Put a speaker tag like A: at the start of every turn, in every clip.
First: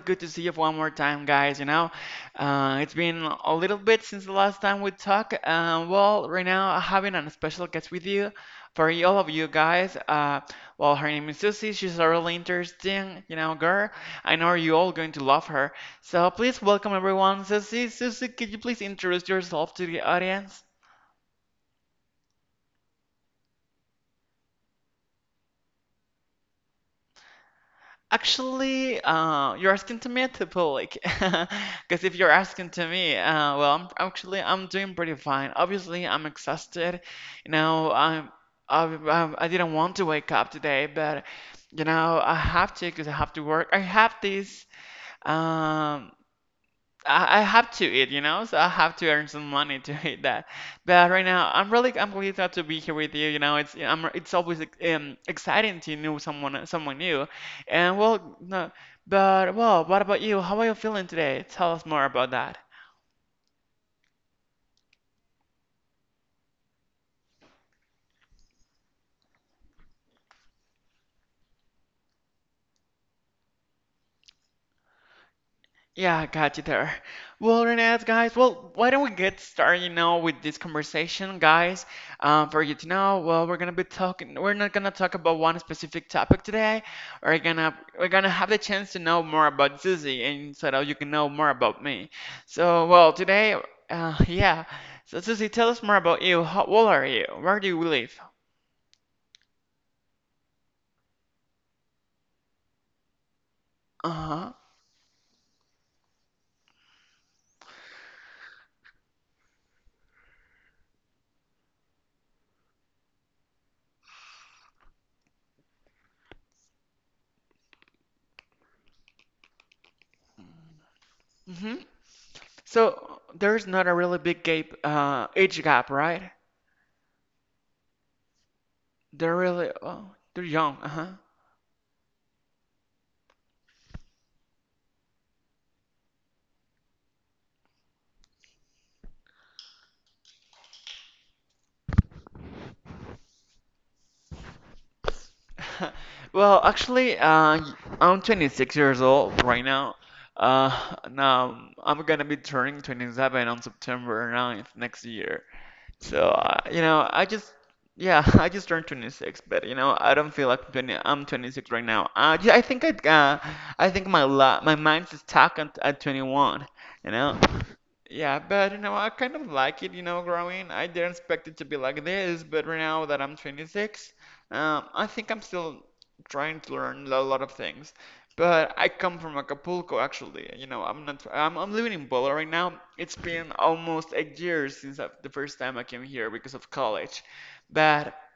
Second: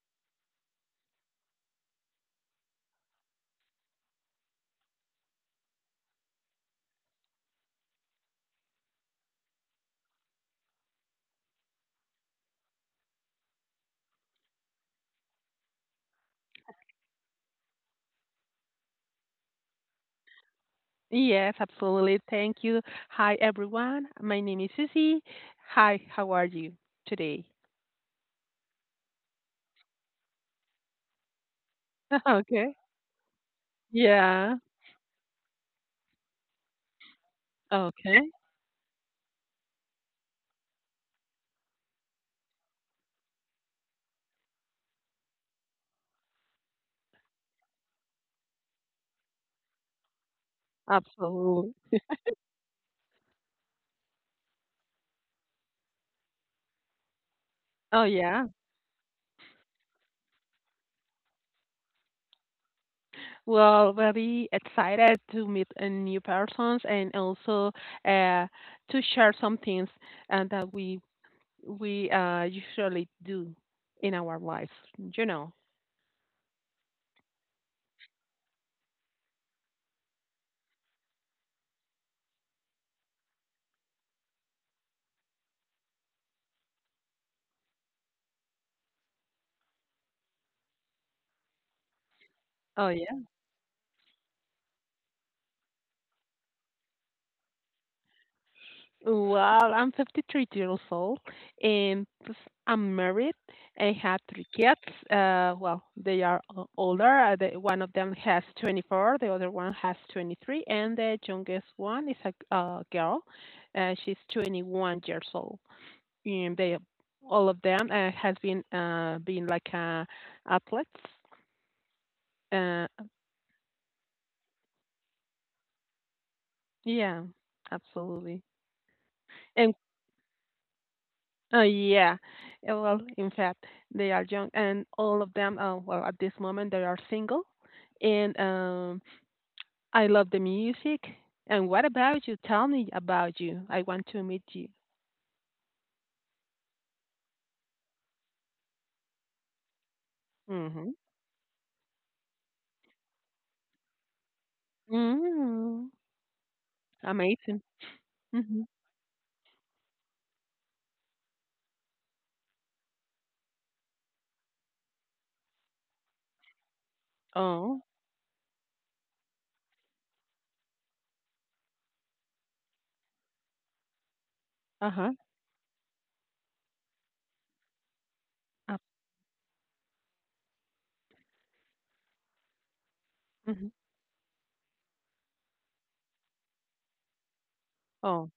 A: good to see you one more time, guys. It's been a little bit since the last time we talked. Right now I'm having a special guest with you for all of you guys. Her name is Susie. She's a really interesting, you know, girl. I know you all going to love her. So please welcome everyone, Susie. Susie, could you please introduce yourself to the audience?
B: Yes, absolutely. Thank you. Hi, everyone. My name is Susie. Hi, how are you today?
A: Actually, you're asking to me at the public, because if you're asking
B: Okay.
A: to me, uh, well, I'm actually
B: Yeah.
A: I'm doing pretty fine. Obviously, I'm exhausted. You know,
B: Okay.
A: I'm, I didn't want to wake up today, but you know, I have to because I have to work. I have this. Um, I have to eat, you know, so I have to earn some money to eat that. But right now, I'm really
B: Absolutely.
A: I'm really glad to be here with you. You know, it's I'm it's always exciting to know someone new, and
B: Oh,
A: well,
B: yeah.
A: no, but well, what about you? How are you feeling today? Tell us more about that.
B: Well, very excited to meet new persons, and also uh, to share some things that we usually do in our lives, you know.
A: Yeah, I got you there. Well, Renette, guys, well, why don't we get started, you know, with this conversation, guys? For you to know, well, we're gonna be talking. We're not gonna talk about one specific topic today. We're gonna have the chance to know more about Susie, and so that you can know more about me. So,
B: Oh.
A: well, today, yeah. So, Susie, tell us more about you. How old are you? Where do you live?
B: Well, I'm 53 years old and I'm married. I have three
A: Uh-huh.
B: kids. They are older. One of them has 24, the other one has 23, and the youngest one is a girl. She's 21 years old. And all of them has been like athletes.
A: Hmm.
B: Uh,
A: So, there's not a really big gap, age gap, right?
B: yeah, absolutely.
A: They're really,
B: And
A: oh, they're young, uh-huh.
B: oh, yeah, in fact, they are young, and all of them, well, at this moment, they are single, and I love the music. And what about you? Tell me about you. I want to meet you.
A: Well, actually, I'm 26 years old right now.
B: Mhm.
A: Now I'm gonna be turning 27 on September 9th next year.
B: Mhm.
A: So, you know,
B: Amazing.
A: yeah, I
B: Mhm.
A: just turned 26, but you know, I don't feel like 20, I'm 26 right now. Yeah, I think my mind's is stuck at 21, you know.
B: Oh.
A: Yeah, but you know, I kind of like it, you know, growing. I didn't expect it to be like this, but right now that I'm 26,
B: Uh
A: I
B: huh.
A: think I'm still trying to learn a lot of things. But
B: Uh,
A: I come from Acapulco, actually. You know, I'm not, I'm living in Puebla right now. It's been
B: mhm.
A: almost a year since I the first time I came here because of college. But
B: Oh.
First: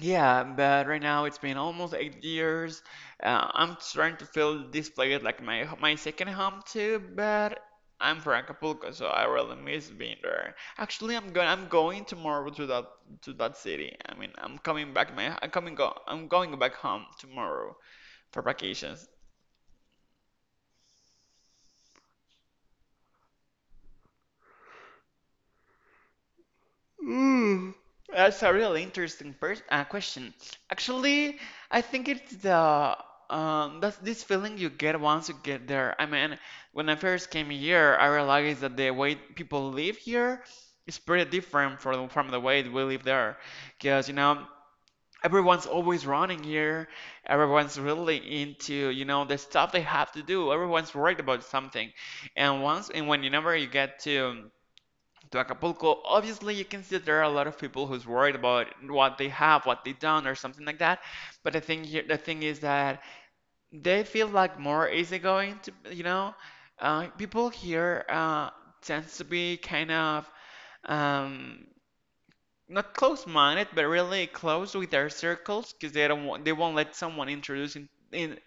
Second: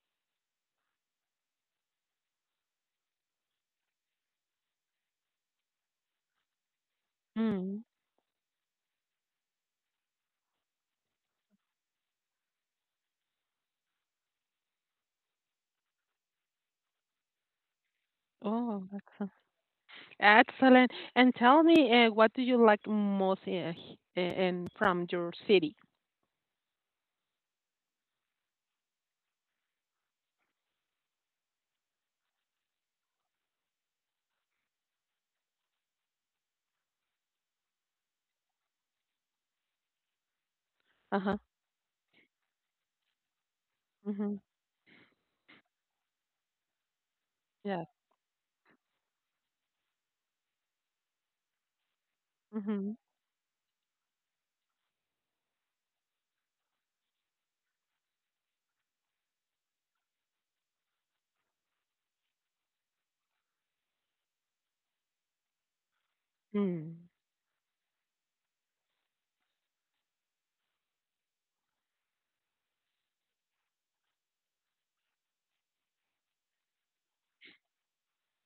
A: yeah, but right now it's been almost 8 years. I'm trying to feel this place like my second home too, but
B: Mm.
A: I'm from Acapulco, so I really miss being there. Actually, I'm going tomorrow to that city. I mean, I'm coming back my I'm coming go I'm going back home tomorrow for
B: Oh,
A: vacations.
B: excellent. Excellent. And tell me, what do you like most in from your city?
A: That's a really interesting pers question. Actually, I think it's the that's this feeling you get once you get there. I mean, when I first came here, I realized that the way people live here is
B: Uh
A: pretty
B: huh.
A: different from the way we live there. Because, you
B: Mhm.
A: know, everyone's always running here. Everyone's
B: Yeah.
A: really into, you know, the stuff they have to do. Everyone's worried about something. And once
B: Mhm.
A: and whenever you never you get to Acapulco. Obviously, you can see that there are a lot of people who's worried about what they have, what they don't, or something like that. But I think the thing is that they feel like more easygoing to, you know,
B: Mm.
A: people here tends to be kind of um, not close-minded, but really close with their circles because they don't want, they won't let someone introduce in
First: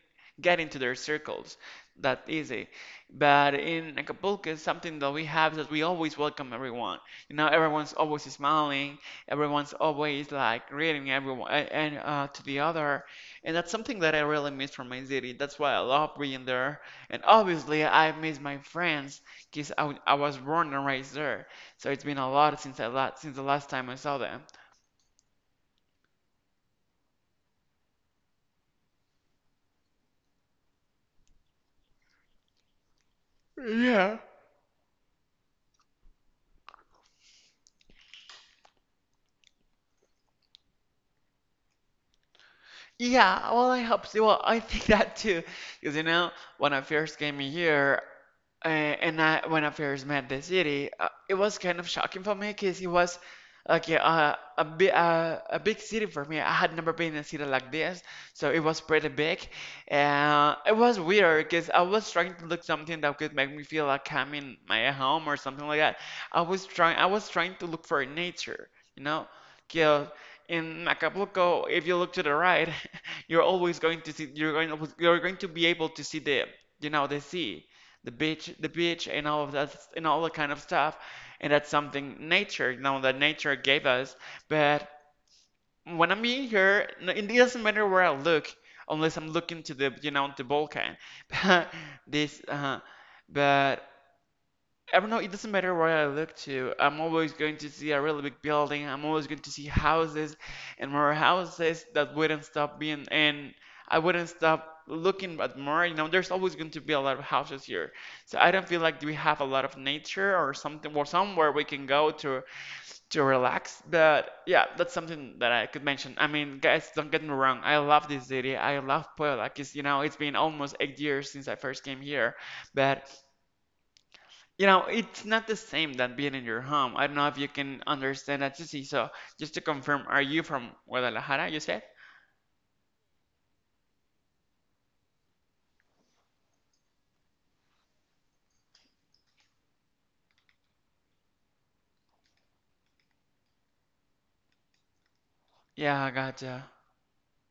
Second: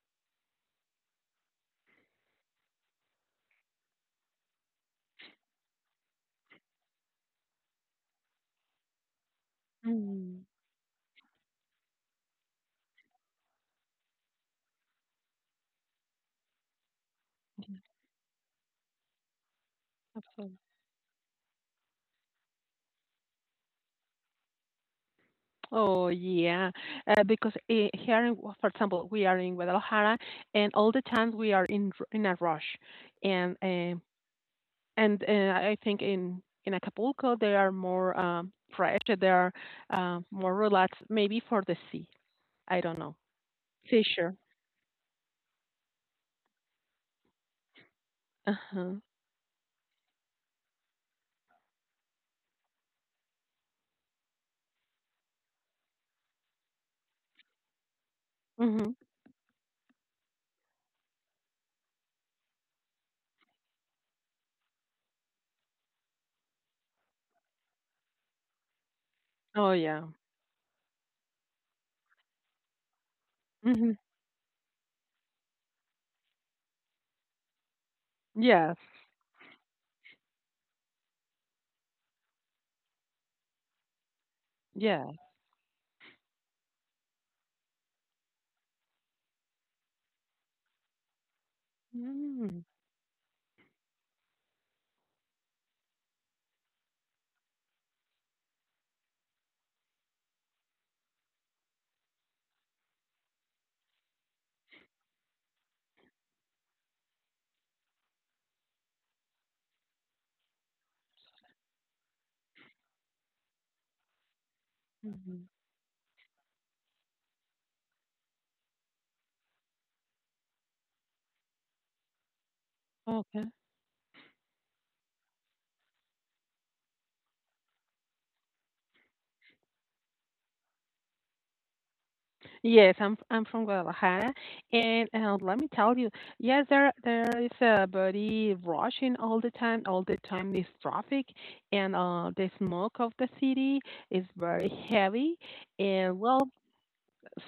A: get into their circles that easy. But in Acapulco, it's something that we have that we always welcome everyone. You know, everyone's always smiling, everyone's always
B: Mm.
A: like greeting everyone and to the other, and that's something that I really miss from my city. That's why I love being there. And obviously, I miss my friends because I was
B: So.
A: born and raised there. So it's been a lot since I la since the last time I saw them.
B: Oh, yeah, because here, in, well, for example, we are in Guadalajara, and all the times we are in in a rush, and
A: Yeah.
B: I think in Acapulco they are more fresh, they are more relaxed, maybe for the sea. I don't know.
A: Yeah, well, I hope so.
B: Fisher.
A: Well, I think that too, because you know, when I first came here,
B: Uh huh.
A: and I when I first met the city, it was kind of shocking for me, because it was like yeah, a big city for me. I had never been in a city like this, so it was
B: Mhm.
A: pretty big. It was weird, because I was trying to look something that could make me feel like I'm in my home or something like that. I was trying to look for nature, you know.
B: Oh, yeah.
A: 'Cause in Acapulco, if you look to the right, you're always
B: Mhm.
A: going to see you're going to be able to see the you know the sea, the
B: Yes.
A: beach, and all of that and all that kind of stuff, and that's something nature you know that nature gave us. But
B: Yeah.
A: when I'm being here, it doesn't matter where I look, unless I'm looking to the you know the volcano. But this,
B: Mm-hmm.
A: uh, but I don't know, it doesn't matter where I look to. I'm always going to see a really big building. I'm always going to see houses and more houses that wouldn't stop being, and I wouldn't stop looking at more. You know, there's always going to be a lot of houses here. So I don't feel like we have a lot of nature or something, or somewhere we can go to relax. But yeah, that's something
B: Mm-hmm.
A: that I could mention. I mean, guys, don't get me wrong. I love this city. I love Puebla. 'Cause, you know, it's been almost 8 years since I first came here. But
B: Okay.
A: you know, it's not the same than being in your home. I don't know if you can understand that, Sissy. So, just to confirm, are you from Guadalajara, you said?
B: Yes, I'm from Guadalajara, and let me tell you, yes, there is a body rushing all the time, all the time. This traffic, and the smoke of the city is very heavy.
A: Yeah, I
B: And well,
A: gotcha.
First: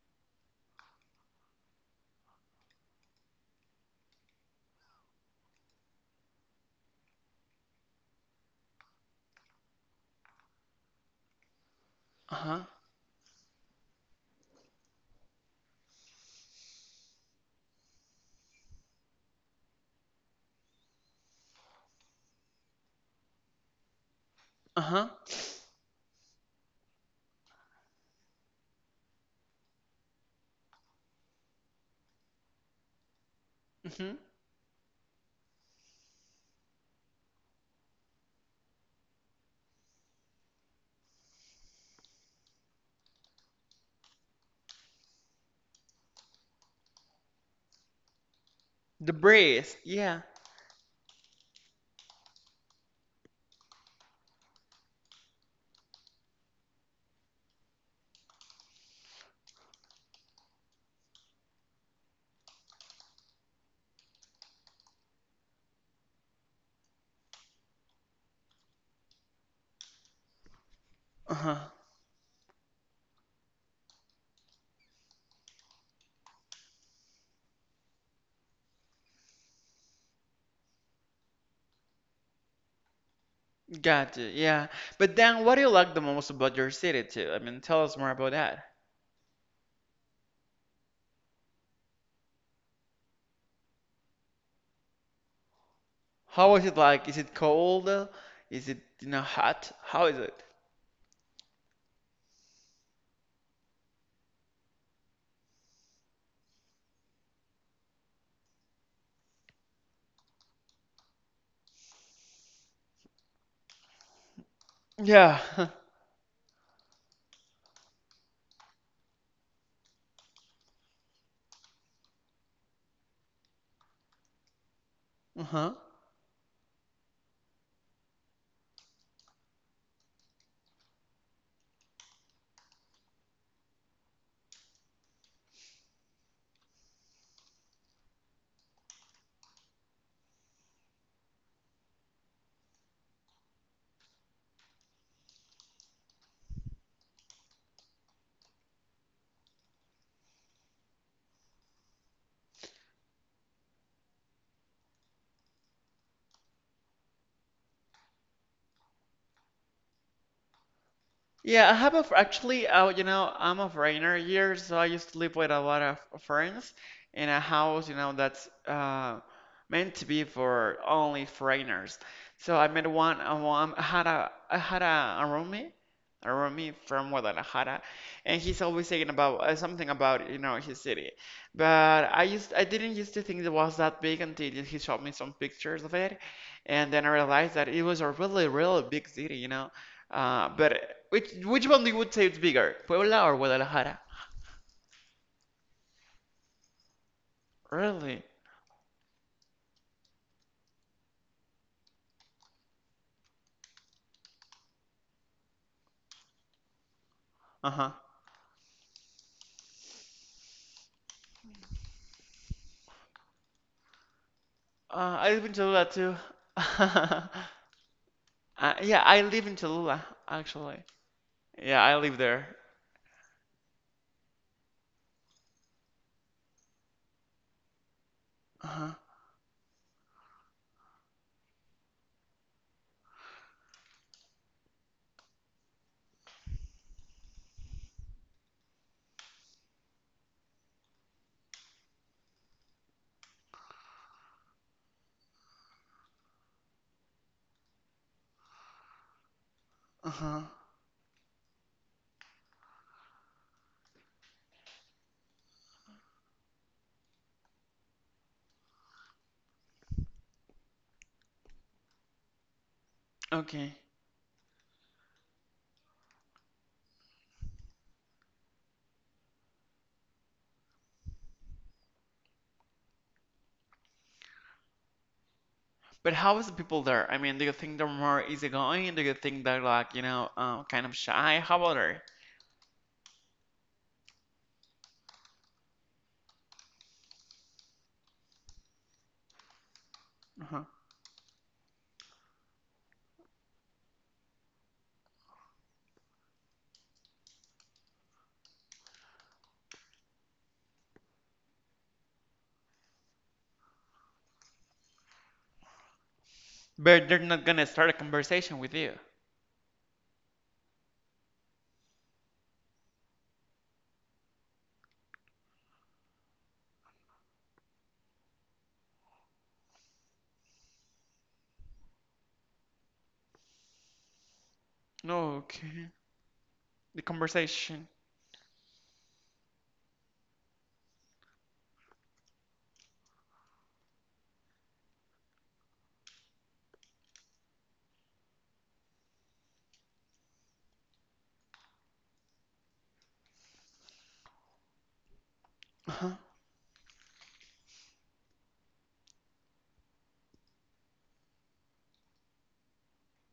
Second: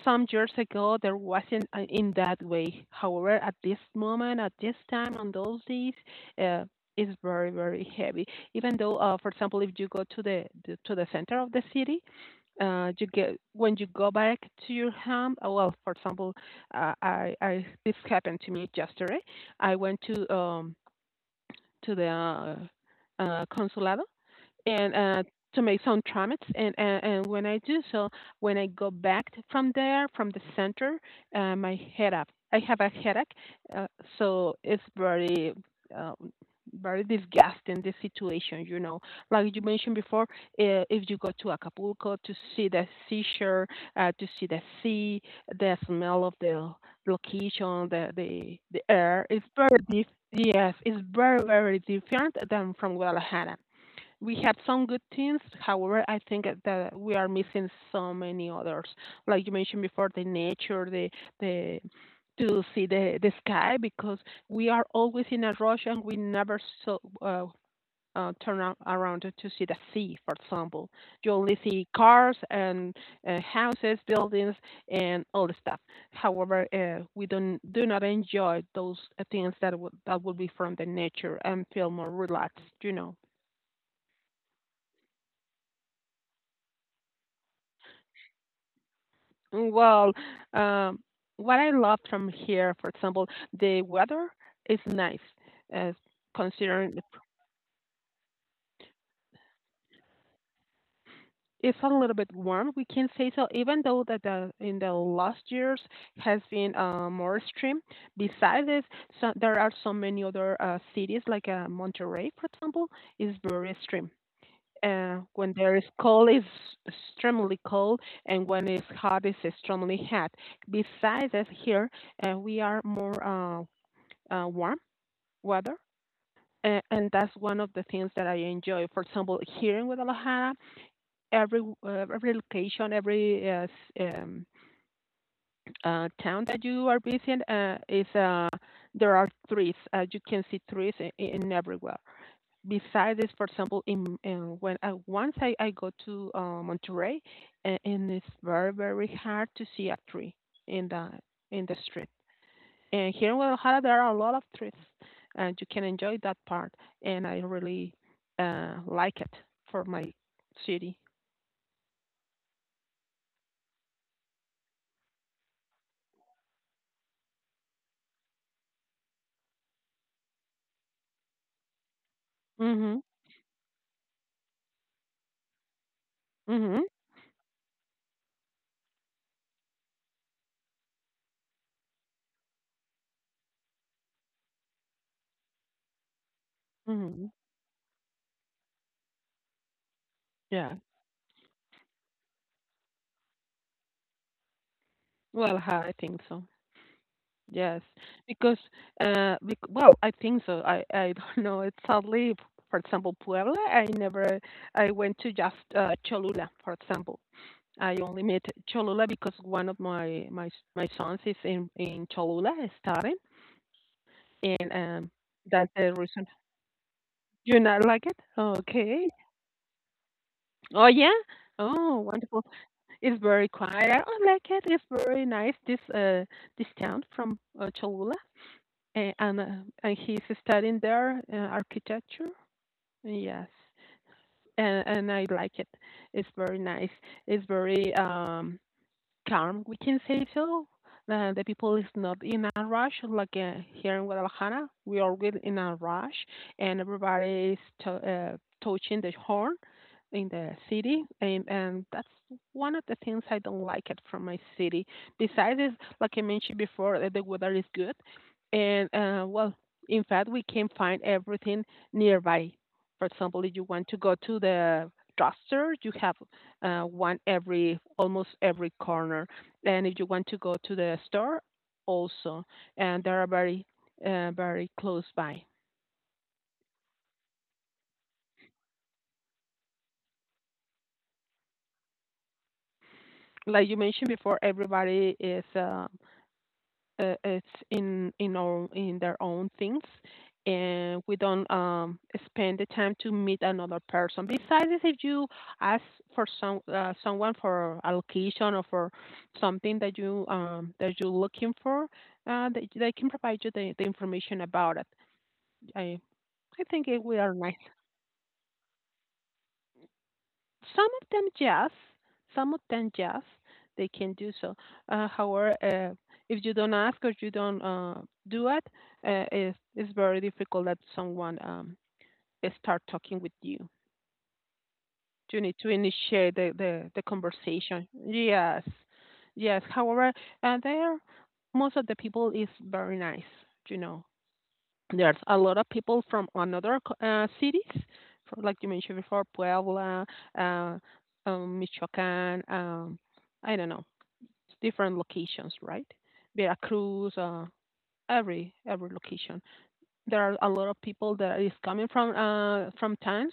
B: some years ago there wasn't in that way. However, at this moment, at this time, on those days, uh, it's very very heavy. Even though, for example, if you go to the center of the city,
A: Uh-huh.
B: you get when you go back to your home. Well, for example, I, this happened to me yesterday. I went to the consulado, and
A: Uh-huh.
B: to make some tramets. And, when I do so, when I go back from there, from the center, my head up. I have a headache, uh,
A: Mm-hmm.
B: so it's very. Um, very disgusting the situation, you know, like you mentioned before. If you go to Acapulco to see the seashore, to see the sea, the smell of the location, the
A: The
B: air, it's
A: breeze.
B: very different.
A: Yeah.
B: Yes, it's very very different than from Guadalajara. We have some good things. However, I think that we are missing so many others. Like you mentioned before, the nature, the to see the sky, because we are always in a rush, and we never so turn around to see the sea. For example, you only
A: Uh-huh.
B: see cars and houses, buildings, and all the stuff. However, we don't, do not enjoy those things that would be from the nature, and feel more relaxed. You know.
A: Gotcha. Yeah. But then, what do you like the most about your city, too? I mean, tell us more about that.
B: Well, um, what I love from here, for example, the weather is nice, uh,
A: How is it
B: considering the
A: like? Is
B: pr-
A: it cold? Is it, you know, hot? How is it?
B: it's a little bit warm. We can say so, even though that in the last years has been more extreme. Besides this, so there are so many other cities like Monterrey, for example, is very extreme.
A: Yeah.
B: When there is cold, it's extremely cold, and when it's hot, it's extremely hot. Besides this, here we are more. Warm weather.
A: Uh-huh.
B: And that's one of the things that I enjoy. For example, here in Guadalajara, every location, every um, town that you are visiting is there are trees. You can see trees in everywhere. Besides this, for example, in when I go to Monterrey, and it's very very hard to see a tree in the street. And here in Guadalajara, there are a lot of trees, and you can enjoy that part. And I really like it for my city.
A: Yeah, I have a, actually, you know, I'm a foreigner here, so I used to live with a lot of friends in a house, you know, that's meant to be for only foreigners. So I met
B: Mhm.
A: one, I had a roommate
B: Mhm.
A: from Guadalajara, and he's always saying about something about, you know, his city. But I didn't used to think it was that big until he showed me some pictures of it, and then I
B: Mhm.
A: realized that it was a really, really big city, you know.
B: Yeah.
A: But which one do you would say it's bigger, Puebla or Guadalajara?
B: Well, I think so. Yes,
A: Really?
B: because well, I think so. I don't know. It's sadly, for example, Puebla. I never. I went to just Cholula, for example.
A: Uh-huh.
B: I only met Cholula because one of my sons is in Cholula studying, in um,
A: I live in
B: that's
A: Cholula
B: the
A: too.
B: reason. You not like it,
A: Yeah,
B: okay.
A: I live in Cholula actually.
B: Oh, yeah.
A: Yeah, I
B: Oh,
A: live
B: wonderful.
A: there.
B: It's very quiet. I don't like it. It's very nice, this town from Cholula.
A: Uh-huh.
B: And and he's studying there, architecture, yes. And I like it. It's very nice. It's very um, calm, we can say so. The people is not in a rush like here in Guadalajara. We are really in a rush, and everybody is to, touching the horn in
A: Uh-huh.
B: the city, and that's one of the things I don't like it from my city. Besides, is, like I mentioned before, that the weather is good, and well, in fact, we can find everything nearby. For example, if you
A: Okay.
B: want to go to the drugstore, you have one every almost every corner. And if you want to go to the store, also, and they are very very close by.
A: But how is the people there? I mean, do you think they're more easygoing? Do you think they're like, you know, kind of shy? How about her?
B: Like you mentioned before, everybody is it's in our, in their own things,
A: Uh-huh.
B: and we don't spend the time to meet another person. Besides, if you ask for some someone for allocation or for something that you that you're looking for, they can provide you the information about it. I I think it
A: But
B: we
A: they're
B: are
A: not
B: nice.
A: gonna start a conversation with you.
B: Some of them jazz, some of them jazz, they can do so. However, if you don't ask or you don't do it, it's very difficult that someone start talking with you. You need to
A: Okay.
B: initiate the
A: The
B: conversation.
A: conversation.
B: Yes, yes. However, there, most of the people is very nice. You know, there's a lot of people from another cities, from, like you mentioned before, Puebla, uh, Michoacan, I don't know, different locations, right?
A: Uh-huh.
B: Veracruz, every location, there are a lot of people that is coming from towns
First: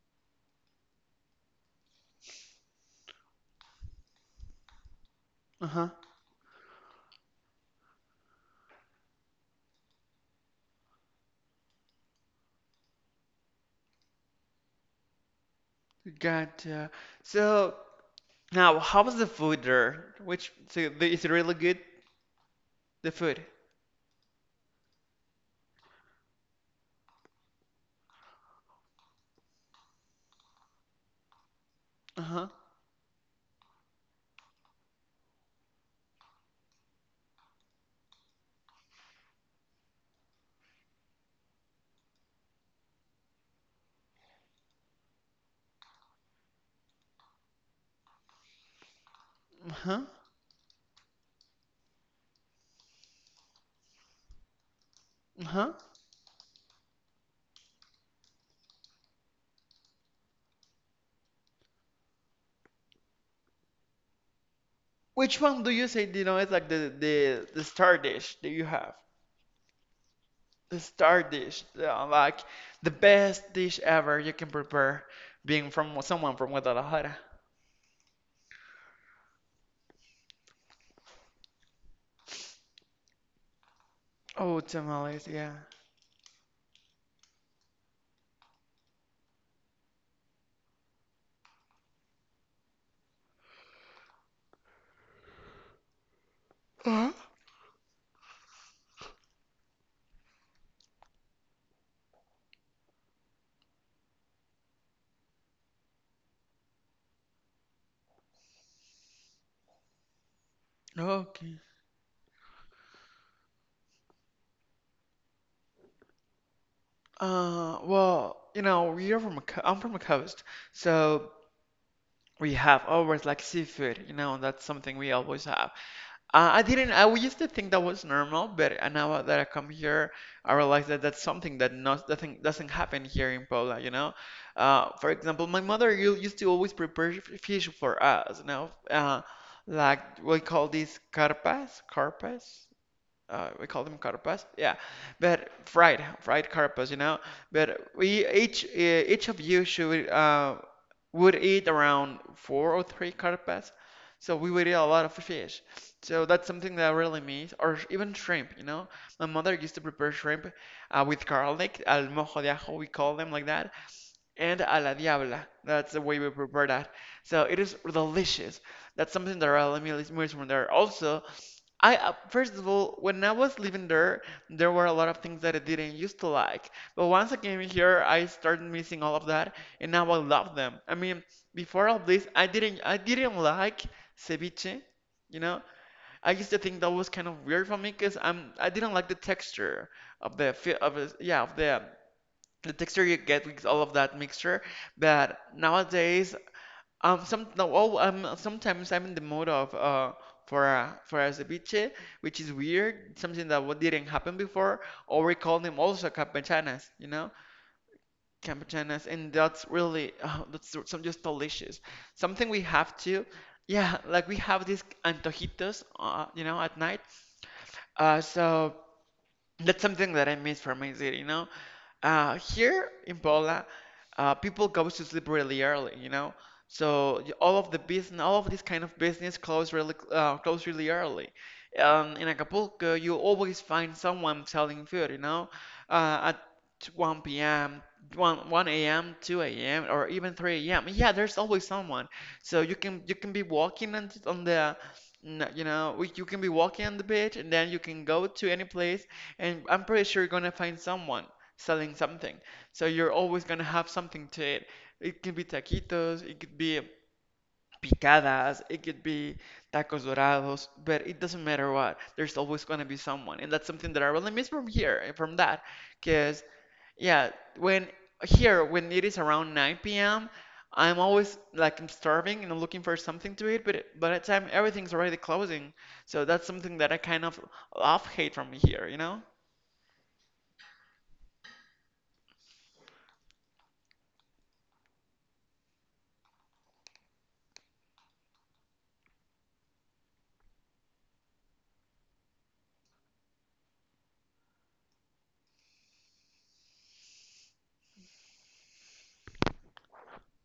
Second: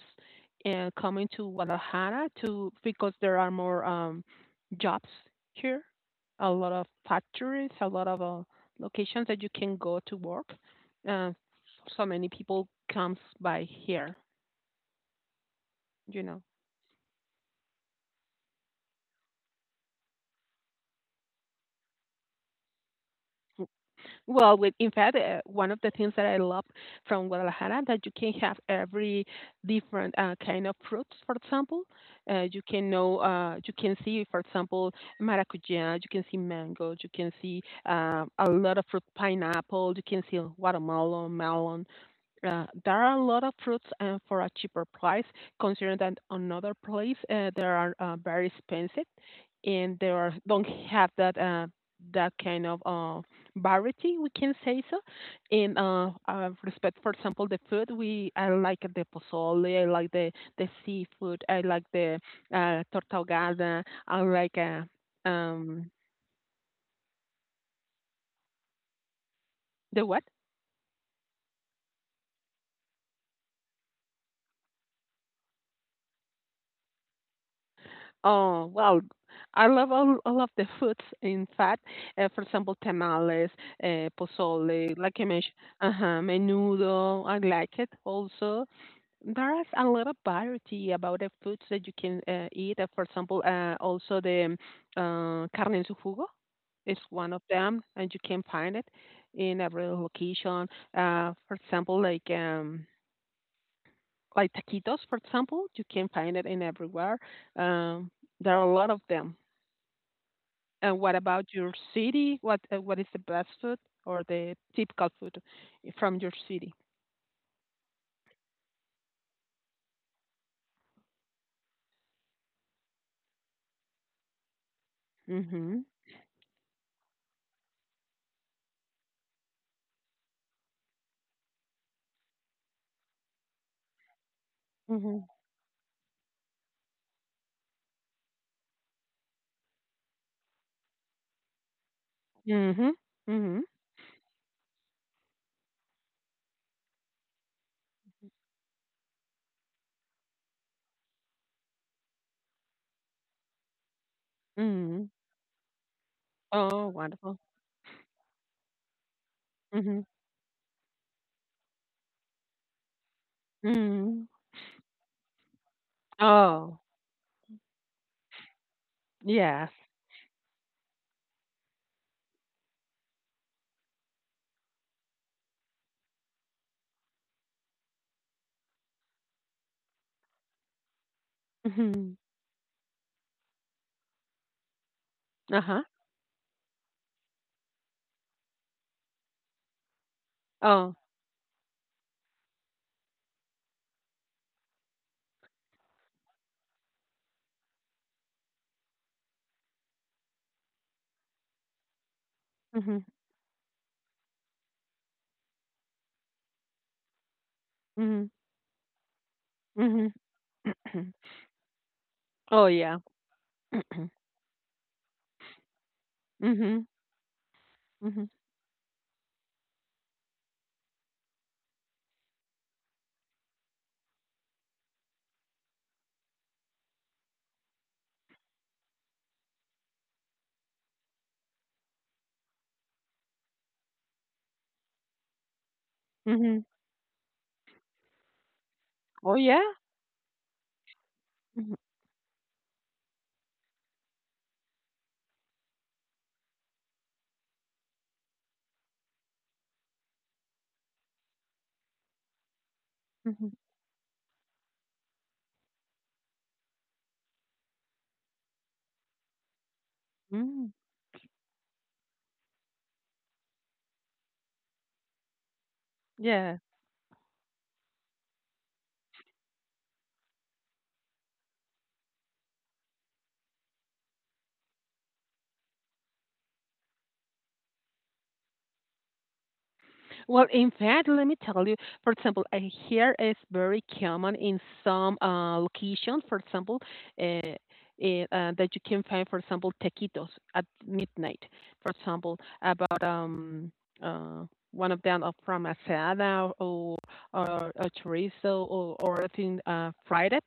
B: and coming to Guadalajara to because there are more jobs here,
A: Uh-huh.
B: a lot of factories, a lot of locations that you can go to work. Uh, so many people comes by here, you know.
A: Gotcha. So now, how was the food there? Which so the, is it really good? The food.
B: Well, with, in fact, one of the things that I love from Guadalajara that you can have every different kind of fruits. For example,
A: Uh-huh.
B: you can see, for example, maracuja. You can see mango. You can see a lot of fruit, pineapple. You can see watermelon, melon. There are a lot of fruits for a cheaper price, considering that another place they are very expensive, and
A: Uh-huh.
B: they are don't have that kind of variety. We can say so.
A: Uh-huh.
B: In respect, for example, the food, we I like the pozole, I like the seafood, I like the torta ahogada, I like
A: Which one do
B: um.
A: you say, you know, it's like the star dish that you have?
B: The what?
A: The star dish, like the best dish ever you can prepare, being from someone from Guadalajara.
B: Oh, well, I love all of the foods, in fact. For example, tamales,
A: Oh,
B: pozole, like I
A: tamales,
B: mentioned,
A: yeah.
B: uh-huh, menudo. I like it also. There is a lot of variety about the foods that you can eat. For example, also the carne en su jugo is
A: Uh-huh.
B: one of them, and you can find it in every location. For example, like taquitos, for example, you can find it in everywhere. Um, there are a lot of them. And what about
A: Okay.
B: your city? What is the best food or the typical food from your city?
A: Well, you know, we are from I'm from a coast, so we have always like seafood, you know, that's something we always have.
B: Mhm.
A: I didn't. I used to think that was normal, but now that I come here, I realize that that's something that not doesn't doesn't happen here in Poland. You know, for
B: Mhm.
A: example, my mother used to always prepare fish for us. You know, like we call these carpas
B: Mhm. Mhm.
A: we call them carpas, yeah, but fried carpas, you know. But we each each of you should would eat around four or three carpas, so we would eat a lot
B: Mhm.
A: of fish. So that's something
B: Oh,
A: that I really
B: wonderful.
A: miss, or even shrimp, you know. My mother used to
B: Mhm.
A: prepare shrimp with garlic, al mojo de ajo, we call them like that,
B: Mhm.
A: and a la diabla. That's the way we prepare
B: Oh,
A: that. So it is delicious. That's something that I
B: yes.
A: really miss from there. Also, I first of all, when I was living there, there were a lot of things that I didn't used to like. But once I came here, I started missing all of that, and now I love them. I mean, before all
B: Mhm.
A: this, I didn't like ceviche, you
B: Uh
A: know.
B: huh.
A: I used to think that was kind of weird for me because I didn't like the texture of the fi-
B: Oh.
A: of the- yeah, of the texture you get with all of that mixture. But nowadays some no, oh, sometimes I'm in the mode of for a ceviche, which is
B: Mhm.
A: weird, something that didn't happen before, or we call them also
B: Mhm.
A: campechanas, and that's
B: Mhm.
A: some just delicious. Something we
B: Oh, yeah.
A: have to, yeah, like we have these antojitos, at
B: Mhm.
A: night. Uh,
B: Mhm.
A: so that's something that I miss from my city. Here in Pola, people go to sleep really early. So all of the business, all of this kind of business close close really early. In Acapulco, you always find someone selling food, at
B: Mhm.
A: 1 p.m., 1, 1 a.m.,
B: Oh,
A: 2
B: yeah.
A: a.m., or even 3 a.m. Yeah, there's always
B: Mhm.
A: someone. So you can be walking on, th- on the, you can be walking on the beach, and then you can go to any place, and I'm pretty sure you're gonna find someone selling something. So you're always
B: Mhm.
A: gonna have something to eat. It could be taquitos, it could be picadas, it could be tacos dorados,
B: Mm.
A: but it doesn't matter what. There's always gonna be someone, and that's something that I really miss from here, and from that, because
B: Yeah.
A: yeah, when here when it is around 9 p.m. I'm always like I'm starving and I'm looking for something to eat, by the time everything's already closing, so that's something that I kind of love hate from here, you know?
B: Well, in fact, let me tell you, for example, here is very common in some locations, for example, uh, that you can find, for example, taquitos at midnight. For example, about uh, one of them are from asada or chorizo or I fried it.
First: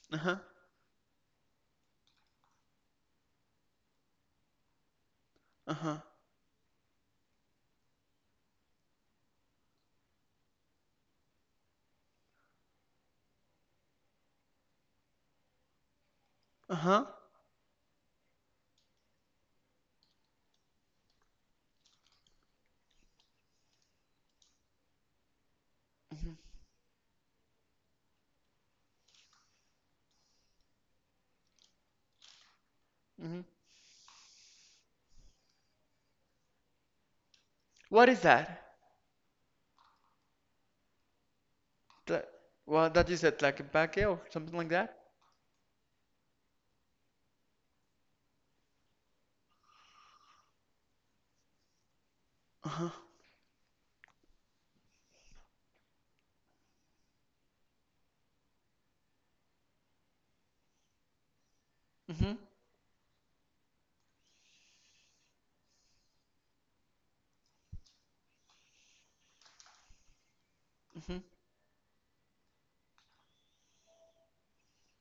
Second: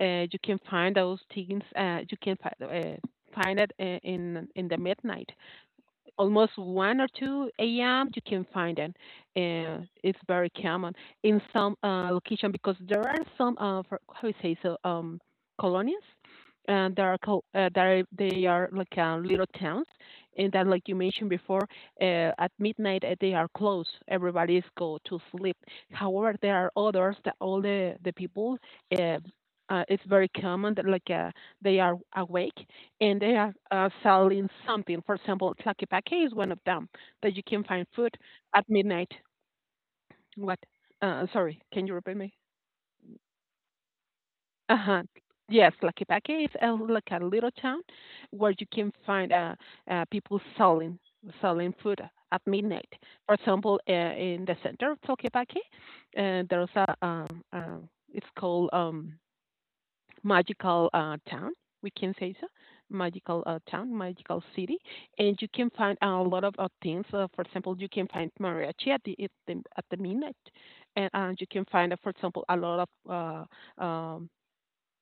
A: Uh-huh,
B: You can find those things. Find it in the midnight
A: uh-huh,
B: almost 1 or 2 a.m. you can find it. And it's very common in some location because there are some, for, how you say, so colonies. And
A: uh-huh.
B: there are co- There they are like little towns, and that, like you mentioned before, at midnight they are closed. Everybody's go to sleep. However, there are others that all the people, uh, it's very common that, like they are awake and they
A: Mhm.
B: are selling something. For example, Tlaquepaque is one of them that you can find
A: What
B: food
A: is that?
B: at midnight. What? Sorry, can you repeat
A: That
B: me?
A: well, that you said like a tlaquepaque or something like
B: Uh
A: that.
B: huh. Yes, Tlaquepaque is a, like a little town where you can find people selling food at
A: Uh-huh.
B: midnight. For example, in the center of Tlaquepaque, there's a it's called magical town. We can say
A: Mhm.
B: so, magical town, magical city, and you can find a lot of things. For example, you can find mariachi at the midnight, and
A: Mhm.
B: you can find, for example, a lot of uh, um,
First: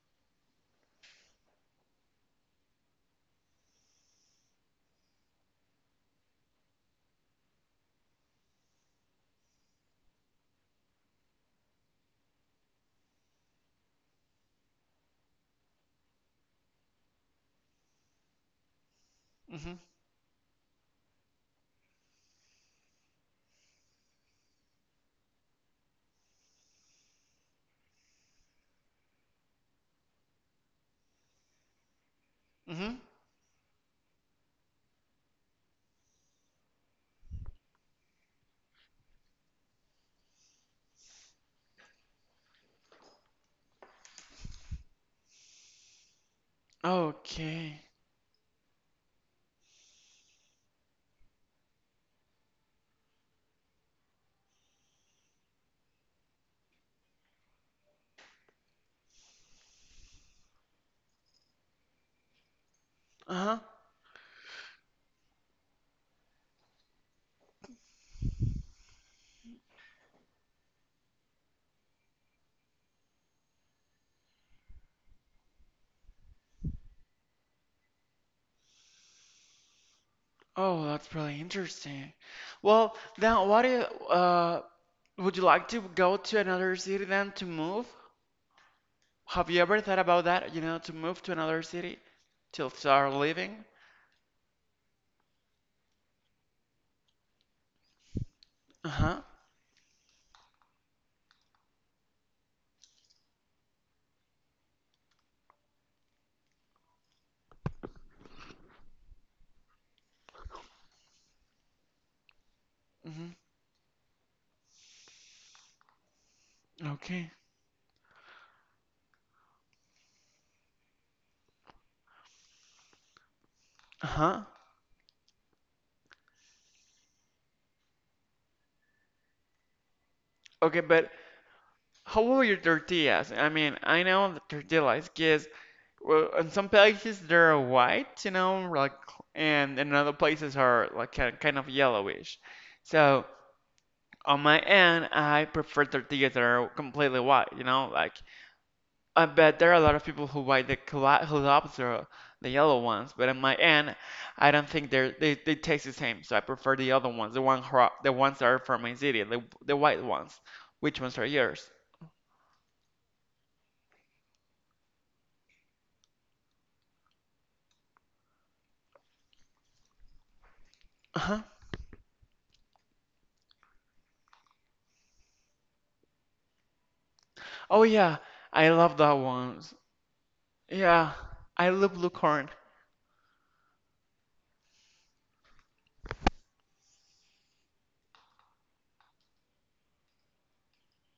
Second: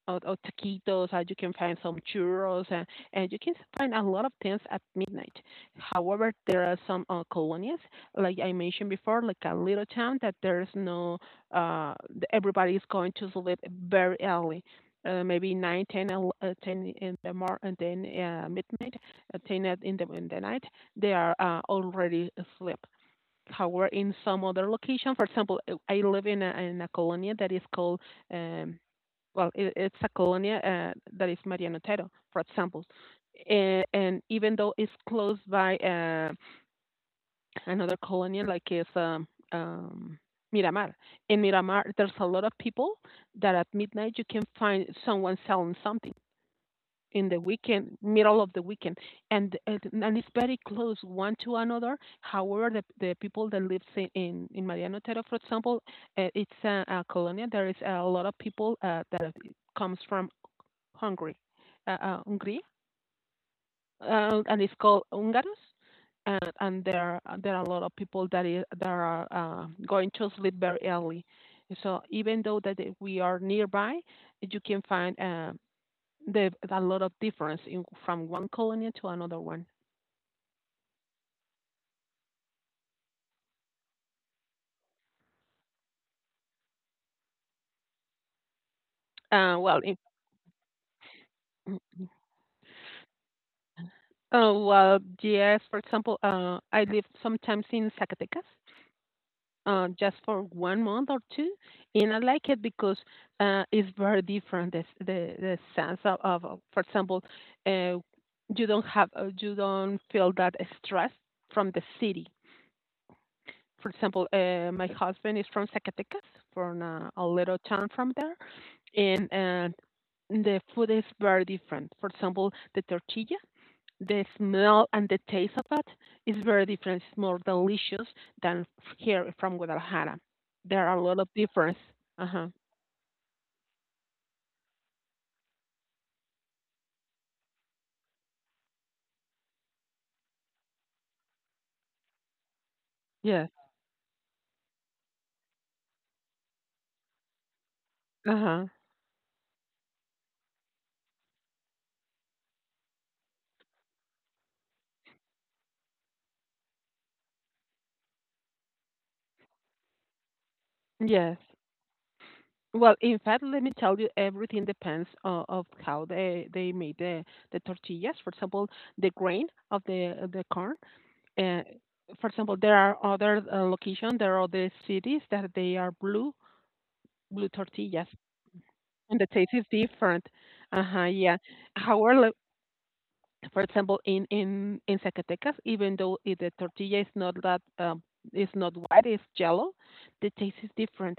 B: or taquitos, or you can find some churros, and you can find a lot of things at midnight. However, there are some colonias, like I mentioned before, like a little town that there's no, uh, everybody is going to sleep very early. Maybe 9, ten, 10 in the morning, and then midnight, 10
A: Mhm.
B: in the night, they are already asleep. However, in some other location, for example, I live in a colony that is called um, well, it's a colonia that is Mariano Otero, for example.
A: Mhm.
B: And even though it's close by another colonia, like it's um, Miramar. In Miramar, there's a lot of people that at midnight you can find someone selling something in the
A: Okay.
B: weekend, middle of the weekend, and it's very close one to another. However, the people that live in in Mariano Otero, for example, it's a colonia. There is a lot of people that comes from Hungary, Hungary,
A: Uh-huh.
B: and it's called Hungaros. And there there are a lot of people that is that are going to sleep very early. So even though that we are nearby, you can find the, a lot of difference in, from one colony to another one.
A: Oh, that's really interesting. Well, then what if would you like to go to another city then to move? Have
B: Uh,
A: you ever
B: well, in,
A: thought about that, to move to another city till start living?
B: well, yes. For example, I live sometimes in Zacatecas,
A: Uh-huh.
B: just for 1 month or two, and I like it because it's very different. The sense of, of for example, uh, you don't have you don't feel that stress from the city.
A: Mhm.
B: For example, my husband is from Zacatecas, from a
A: Okay.
B: little town from there, and the food is very different. For example, the tortilla, the
A: Uh-huh.
B: smell and the taste of it is very different. It's more delicious than here from Guadalajara.
A: Okay,
B: There are a
A: but
B: lot of difference.
A: how
B: Uh
A: old
B: huh.
A: are your tortillas? I mean, I know the tortilla is. Well, in some places they're white, and in other places are like kind of yellowish. So
B: Yes.
A: on my end, I prefer tortillas that are completely white.
B: Uh huh.
A: I bet there are a lot of people who loves the yellow ones, but on my end, I don't think they taste the same. So I prefer the other ones, the ones that are from my city, the white ones. Which ones are
B: Yes.
A: yours?
B: Well, in fact, let me tell you, everything depends of how they made the tortillas. For example, the grain of the corn.
A: Uh-huh.
B: Uh, for example, there are other locations, there are other cities that they are blue
A: Oh
B: tortillas,
A: yeah, I love that
B: and the taste is
A: ones.
B: different. Uh huh.
A: Yeah,
B: Yeah.
A: I love blue
B: However,
A: corn.
B: for example, in Zacatecas, even though the tortilla is not that is not white, it's yellow, the taste is different.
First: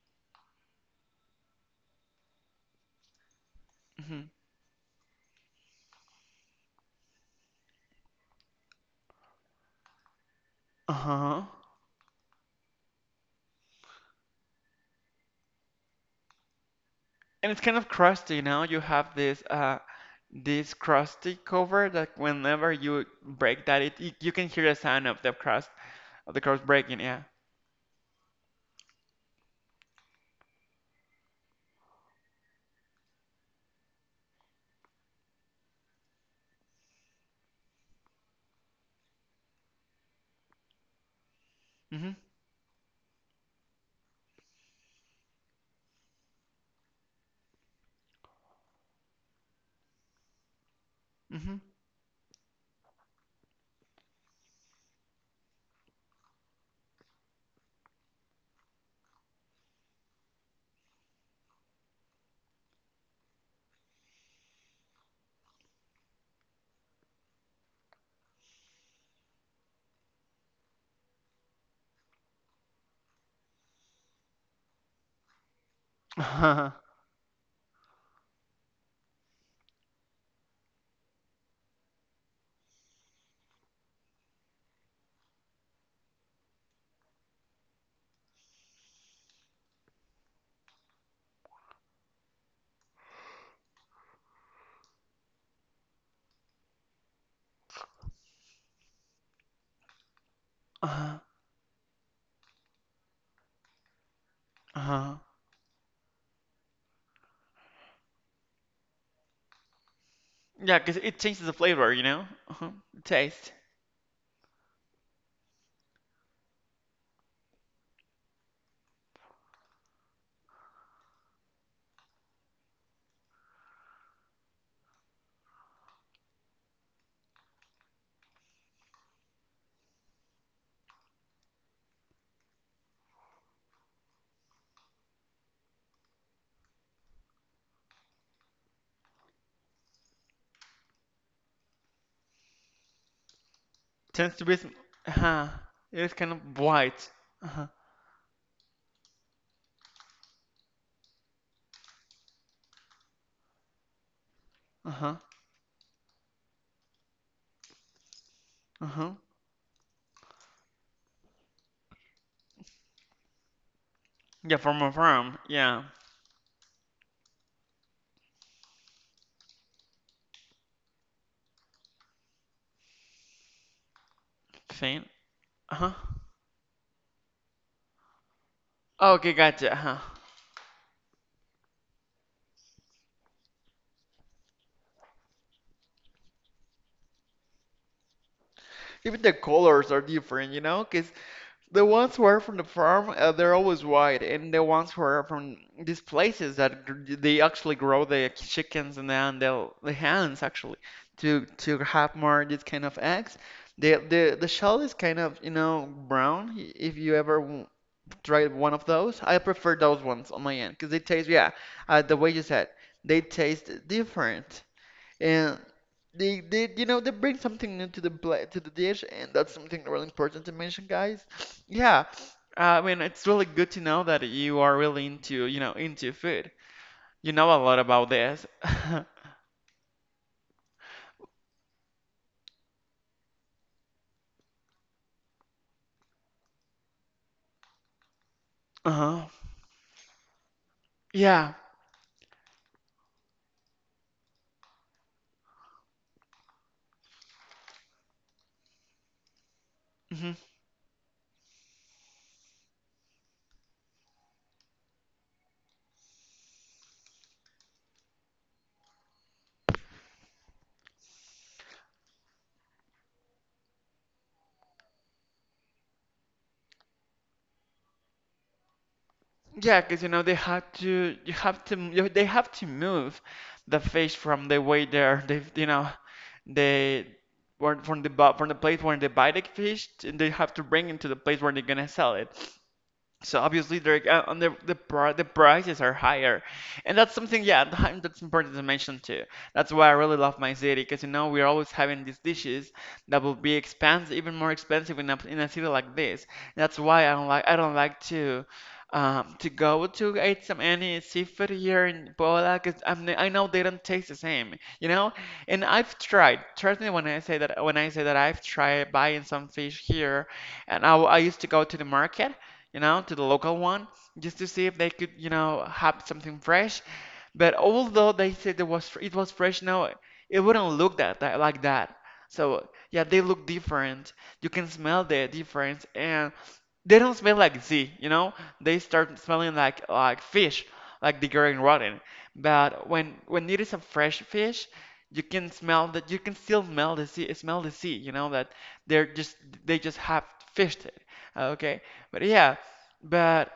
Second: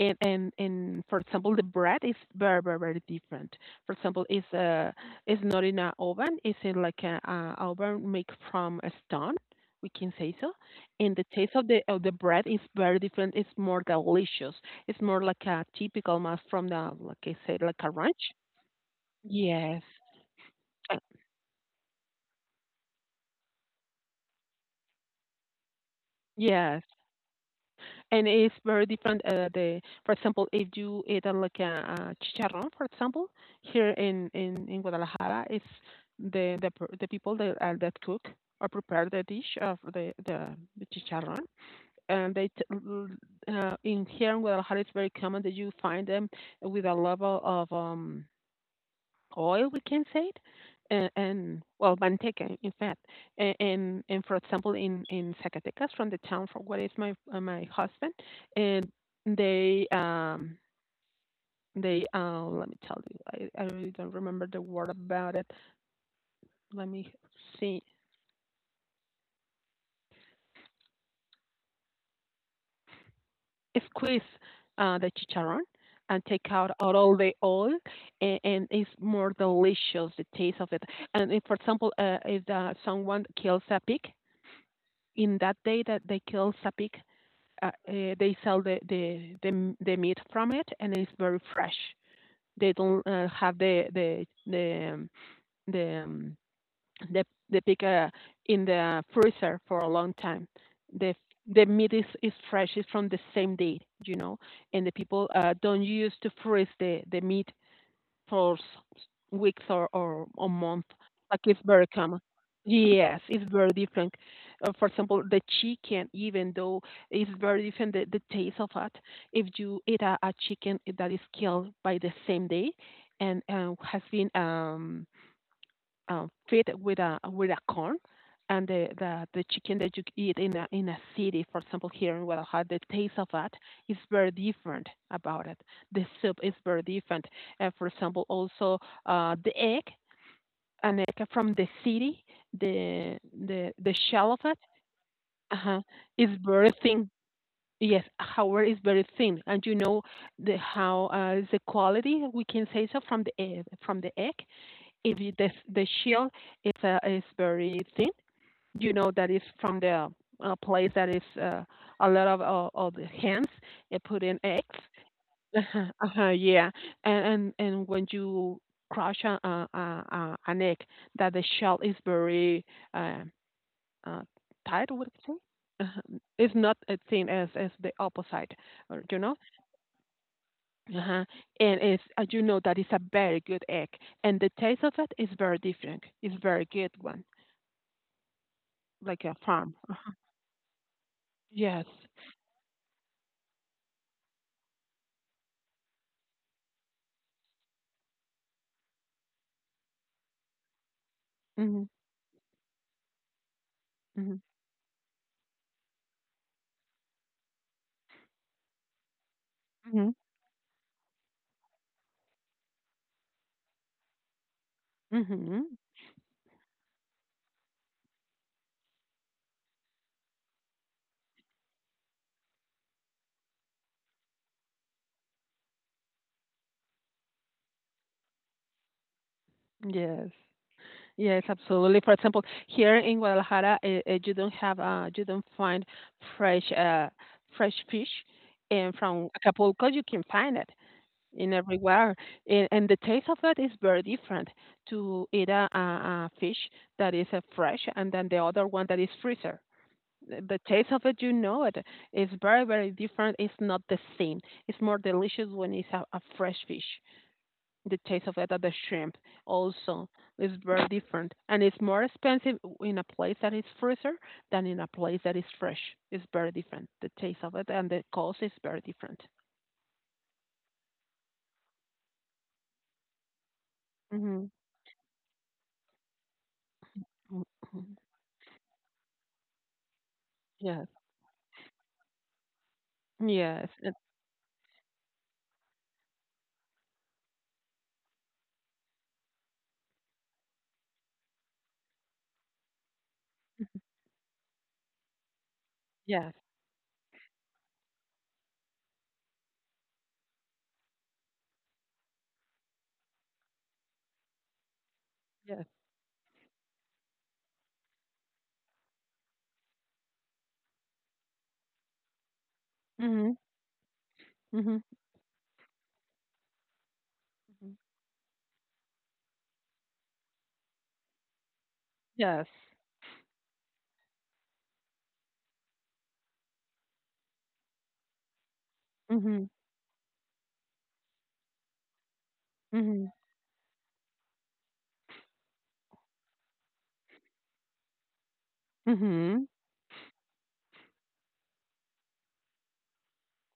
B: And for example, the bread is very different. For example,
A: Mhm.
B: it's not in an oven, it's in like a oven made from a stone. We can say so, and the
A: Uh-huh.
B: taste of the bread is very different. It's more delicious. It's more like a typical mass from the, like I
A: And
B: said,
A: it's kind
B: like
A: of
B: a ranch.
A: crusty, you know? You have this uh
B: Yes,
A: this
B: uh,
A: crusty cover that whenever you break that, you can hear the sound of the crust
B: yes.
A: breaking, yeah.
B: And it's very different. The for example, if you eat like a, chicharrón, for example, here in, in Guadalajara, it's the the people that that cook or prepare the dish of the chicharrón.
A: Mm-hmm.
B: And they t- l- In here in Guadalajara, it's very common that you find them with a level of oil, we can say it,
A: Mm-hmm.
B: and well, manteca, in fact. And for example, in Zacatecas, from the town from where is my my husband, and they um they let me tell you, I really don't remember the word about it. Let me see, squeeze the chicharron and take out
A: Uh-huh.
B: all the oil, and it's more delicious the taste of it. And if, for example, if someone kills a pig, in that day that they kill a pig, they sell the, the meat from it, and it's very fresh. They don't have the um, the, the pig in the freezer for a long time. The
A: Uh-huh.
B: the meat is fresh. It's from the same day, you know. And the
A: Uh-huh.
B: people don't use to freeze the meat for weeks or a
A: Yeah,
B: month.
A: 'cause it
B: Like
A: changes the
B: it's very
A: flavor, you
B: common.
A: know? Uh-huh.
B: Yes, it's
A: Taste.
B: very different. For example, the chicken, even though it's very different, the taste of it. If you eat a chicken that is killed by the same day and has been feed with a corn, and the chicken that you eat in a city, for example, here in Guadalajara, the taste of that is very different about it. The soup is very different. For example, also the egg, an egg from the city, the the shell of
A: Tends to
B: it
A: be uh-huh.
B: uh
A: It is
B: is
A: kind of
B: very thin.
A: white. Uh-huh.
B: Yes, however, is very thin, and you know the how is the quality, we can say so, from the egg, from the egg, if
A: Uh-huh.
B: the shield is very thin, you know
A: Uh-huh.
B: that it's from the place that is a lot of the hens they put in
A: Yeah,
B: eggs.
A: from a farm.
B: Uh-huh,
A: Yeah.
B: uh-huh, yeah, and when you crush a an egg, that the shell is very uh, uh, tight. What
A: Faint.
B: do you say?
A: Uh-huh.
B: Uh-huh. It's not as thin as the opposite, or, you
A: Okay,
B: know.
A: gotcha. Uh-huh.
B: Uh-huh. And it's you know that it's a very good egg, and the taste of it is very different. It's very good one.
A: Even
B: Like
A: the
B: a farm.
A: colors are
B: Uh-huh.
A: different, you know, because the
B: Yes.
A: ones who are from the farm, they're always white, and the ones who are from these places they actually grow the chickens and then the hens actually to
B: Mhm.
A: have more this kind of eggs. The the
B: Mhm.
A: the shell is kind of brown. If you ever tried one of those, I prefer those
B: Mhm.
A: ones on my end because they taste yeah, the way you said they taste different. And
B: Mhm.
A: they bring something new to the dish, and that's something really important to mention, guys. Yeah, I mean, it's really good to know that you are really into food. You know a lot about this.
B: Yes. Yes, absolutely. For example, here in Guadalajara, you don't have you don't find fresh fresh fish, and
A: Uh-huh.
B: from Acapulco you can find it in
A: Yeah.
B: everywhere, and the taste of it is very different to eat a fish that is fresh and then the other one that is freezer.
A: Hmm.
B: The taste of it, you know it. It's very, very different. It's not the same. It's more delicious when it's a fresh fish. The taste of it of the shrimp also is very different. And it's more expensive in a place that is freezer than in a place that is fresh. It's very different. The taste of it and the cost is very different.
A: Yeah, because they have to, they have to move the fish
B: Hmm.
A: from the way they were from from the place where they buy the fish, and they have to bring
B: Yes.
A: it to the place where they're gonna sell it. So
B: Yes.
A: obviously
B: it-
A: they're on the pri- the prices are higher, and that's something, yeah, that's important to mention too. That's why I really love my city because we're always having these dishes that will be expensive, even more expensive in a city like this.
B: Yes.
A: That's why I don't like to go to eat some any seafood here in Puebla because I know they don't taste the same. And
B: Yes.
A: I've tried. Trust me when I say that I've tried buying some fish here, and I used to go to the market, to the
B: Mm-hmm.
A: local one, just to see if
B: Mm-hmm.
A: they could have something fresh. But
B: Mm-hmm.
A: although they said it was fresh, no, it wouldn't look that like that.
B: Yes.
A: So yeah, they look different. You can smell the difference, and they don't smell like Z, you know? They start
B: Mm-hmm.
A: smelling like fish, like degrading rotten. But
B: Mm-hmm.
A: when it is a fresh fish, you can smell that you can still smell the sea, you know, that they're just
B: Mm-hmm.
A: they just have fished it. Okay. But yeah, but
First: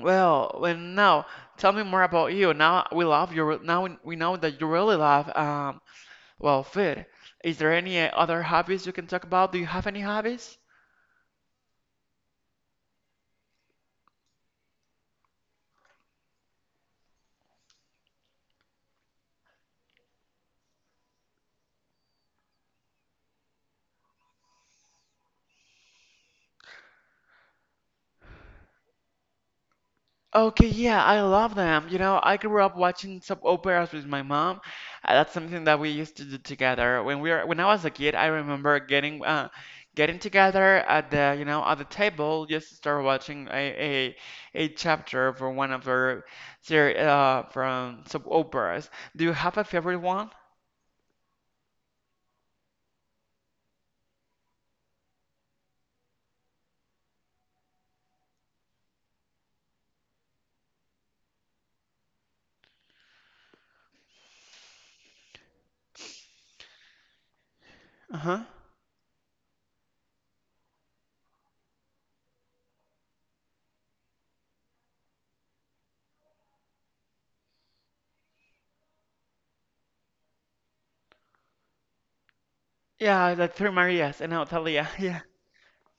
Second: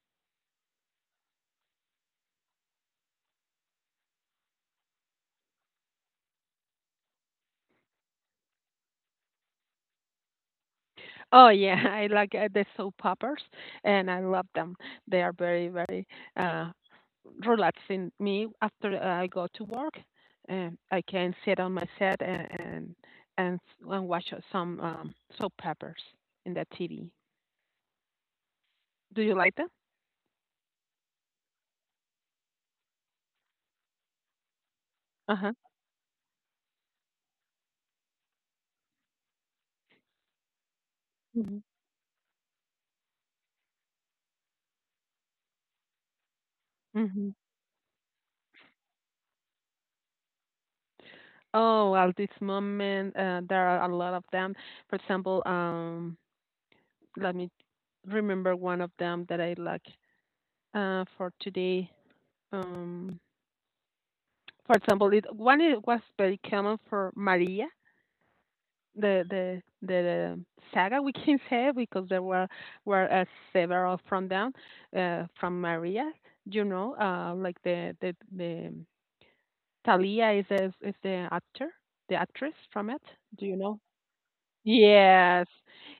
A: well, when now tell me more about you. Now we love you. Now we know that you really love well food. Is there any other hobbies you can talk about? Do you have any hobbies?
B: Oh yeah, I like the soap operas, and I love them. They are very, very uh, relaxing me after I go to work. And I can sit on my set and and watch some soap operas in the TV. Do you like them?
A: Okay, yeah, I love them. I grew up watching soap operas with my mom. That's
B: Uh huh.
A: something that we used to do together. When I was a kid, I remember getting together at the, you know,
B: Hmm.
A: at the table just to start watching a chapter from one of our seri
B: Hmm.
A: from soap operas. Do you have a favorite one?
B: Oh, at this moment, there are a lot of them. For example, let me remember one of them that I like for today. Um, For example, it was very common for Maria,
A: Uh-huh.
B: the saga, we can say, because there were were uh, several from them, from Maria. You know, like the Talia is a, is the actor, the actress from it.
A: Yeah,
B: Do
A: the
B: you
A: Three
B: know?
A: Marias and Natalia.
B: Yes.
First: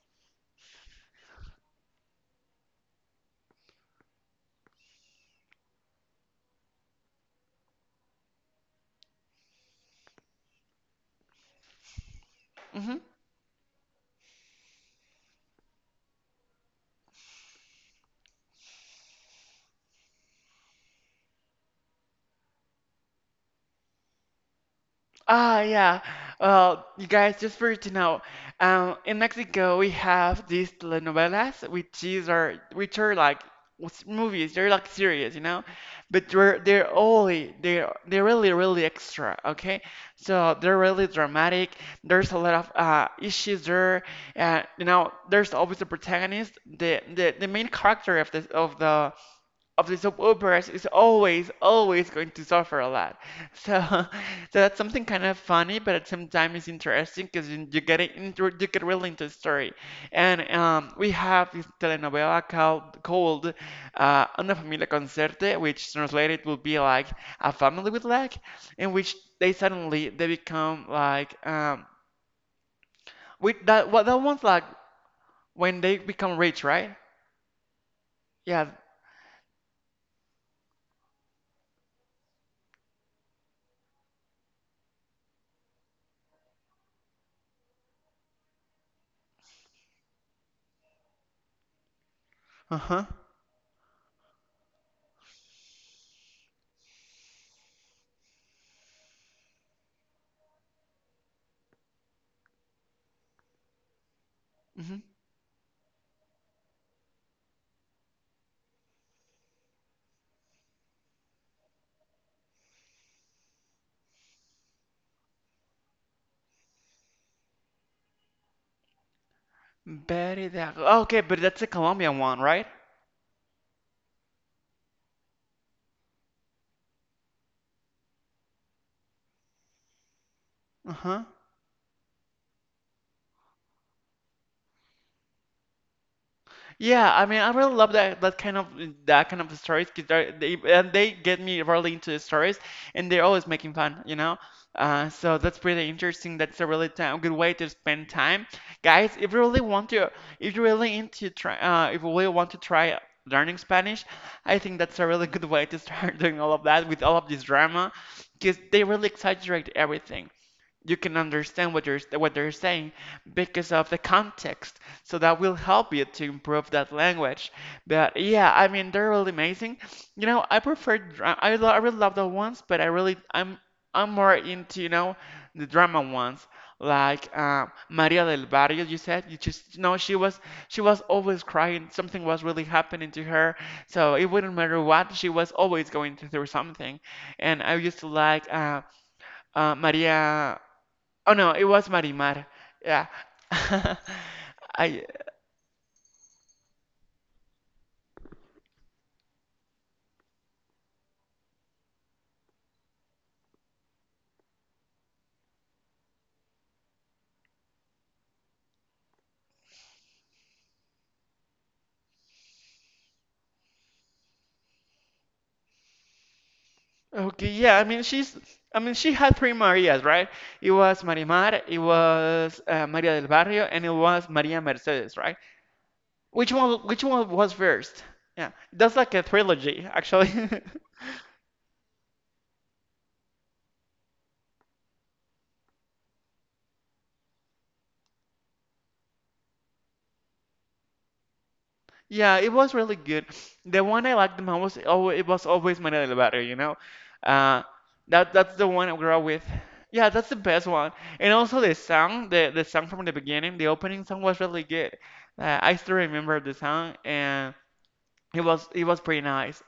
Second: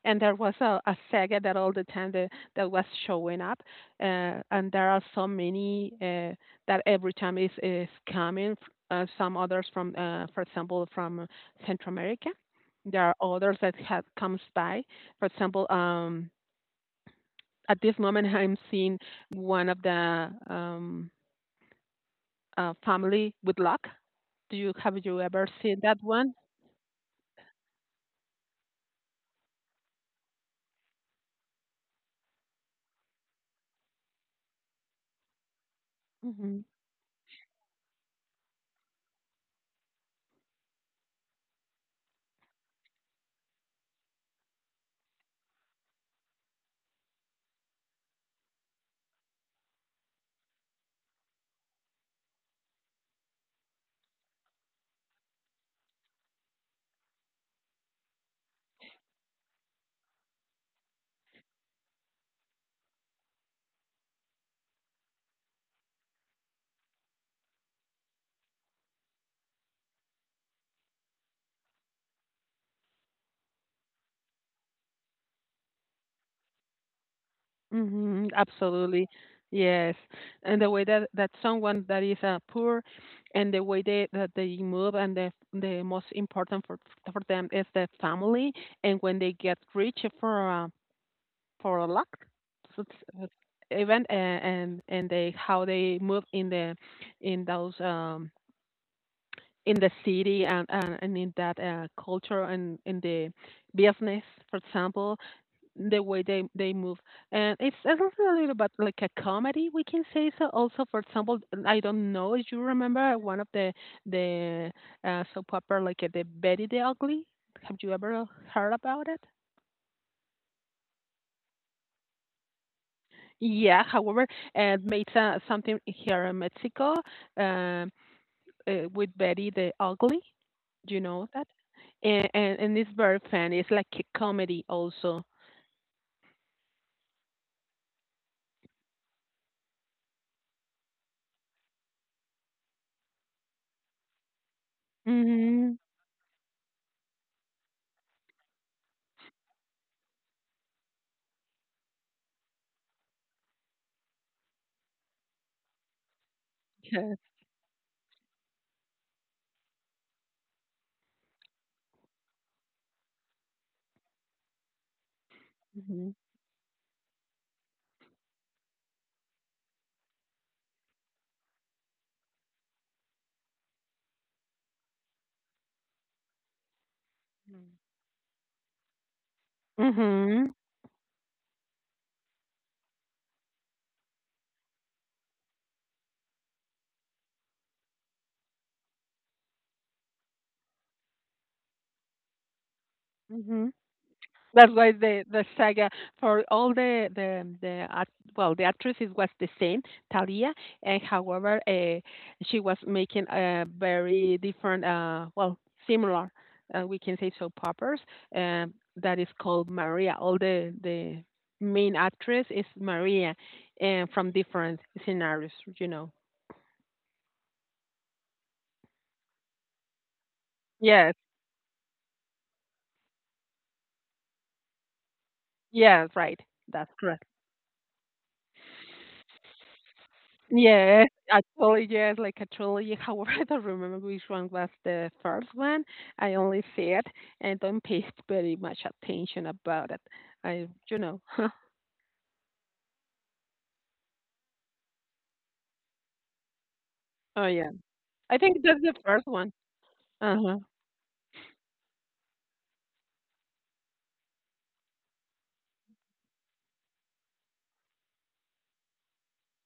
B: And there was a saga that all the time that, that was showing up. And there are so many that every time is coming. Some others from, for example, from Central America.
A: Yeah.
B: There are others that have comes by. For example, at this moment, I'm seeing one of the family with luck. Do you Have you ever
A: Ah,
B: seen that
A: yeah.
B: one?
A: Well, you guys, just for you to know, in Mexico we have these telenovelas, which are like movies. They're like series, but
B: Mm-hmm.
A: they're only they're really really extra. Okay, so they're really dramatic. There's a lot of issues there, and there's always a protagonist. The main character of the soap operas is always, always going to suffer a lot. So, that's something kind of funny, but at some time it's interesting because you get really into the story. And we have this telenovela called Una Familia con Suerte, which translated would be like a family with luck, in which they suddenly they become like, with that one's like when they become rich, right?
B: Mhm,
A: Yeah.
B: absolutely. Yes. And the way that that someone that is poor, and the way they that they move, and the most important for them is the family, and when they get rich for a luck,
A: Uh-huh.
B: it's even and they how they move in the in those in the city and, and in that culture and in the business, for example, the way they move. And it's also a little bit like a comedy, we can say so, also, for example, I don't know if you remember one of the the soap opera like the Betty the Ugly. Have you ever heard about it?
A: Betty the Okay, but that's the Colombian one, right?
B: Yeah, however, made something here in Mexico, um with Betty the Ugly, do you
A: Uh-huh.
B: know that? And it's very funny, it's like a comedy also.
A: Yeah, I mean, I really love that kind of stories 'cause they get me really into the stories, and they're always making fun. So that's
B: Mm-hmm.
A: pretty interesting. That's a good way to spend time, guys. If you really want to, if you really into try, If you really want to try learning Spanish, I think that's a really good way to start doing all of that with all
B: Yes.
A: of this drama, because they really exaggerate everything. You can understand what they're saying because of the context. So that will help you
B: Mm-hmm.
A: to improve that language. But yeah, I mean they're really amazing. I prefer I really love the ones, but I really I'm more into the drama ones. Like Maria del Barrio, you said you just no,
B: Mm-hmm.
A: she was always crying. Something was really happening to her, so it wouldn't matter what she was always going through something. And I used to like Maria. Oh no, it was Marimar. Yeah.
B: Mm-hmm. That's why
A: I
B: the saga, for all the actresses was the same, Talia. And however she was making a very different, well, similar, we can say, soap operas that is called Maria. All the main actress is Maria, and from different scenarios, you know.
A: Okay, yeah, I mean she had three Marias, right? It was
B: Yes,
A: Marimar, it was Maria del Barrio, and it was Maria Mercedes, right?
B: yes, right.
A: Which one
B: That's
A: which
B: correct.
A: one was first? Yeah. That's like a trilogy, actually.
B: Yes, actually, yes, like actually, however, I don't remember which one was the first one. I only see it and don't pay very much attention about it. I, you know,
A: Yeah, it was really good. The one I liked the most it was always María del Barrio.
B: oh
A: Uh,
B: yeah, I
A: that's
B: think
A: the
B: that's
A: one
B: the
A: I grew up
B: first
A: with.
B: one.
A: Yeah, that's the
B: Uh-huh.
A: best one. And also the song, the song from the beginning, the opening song was really good. I still remember the song, and it was pretty nice.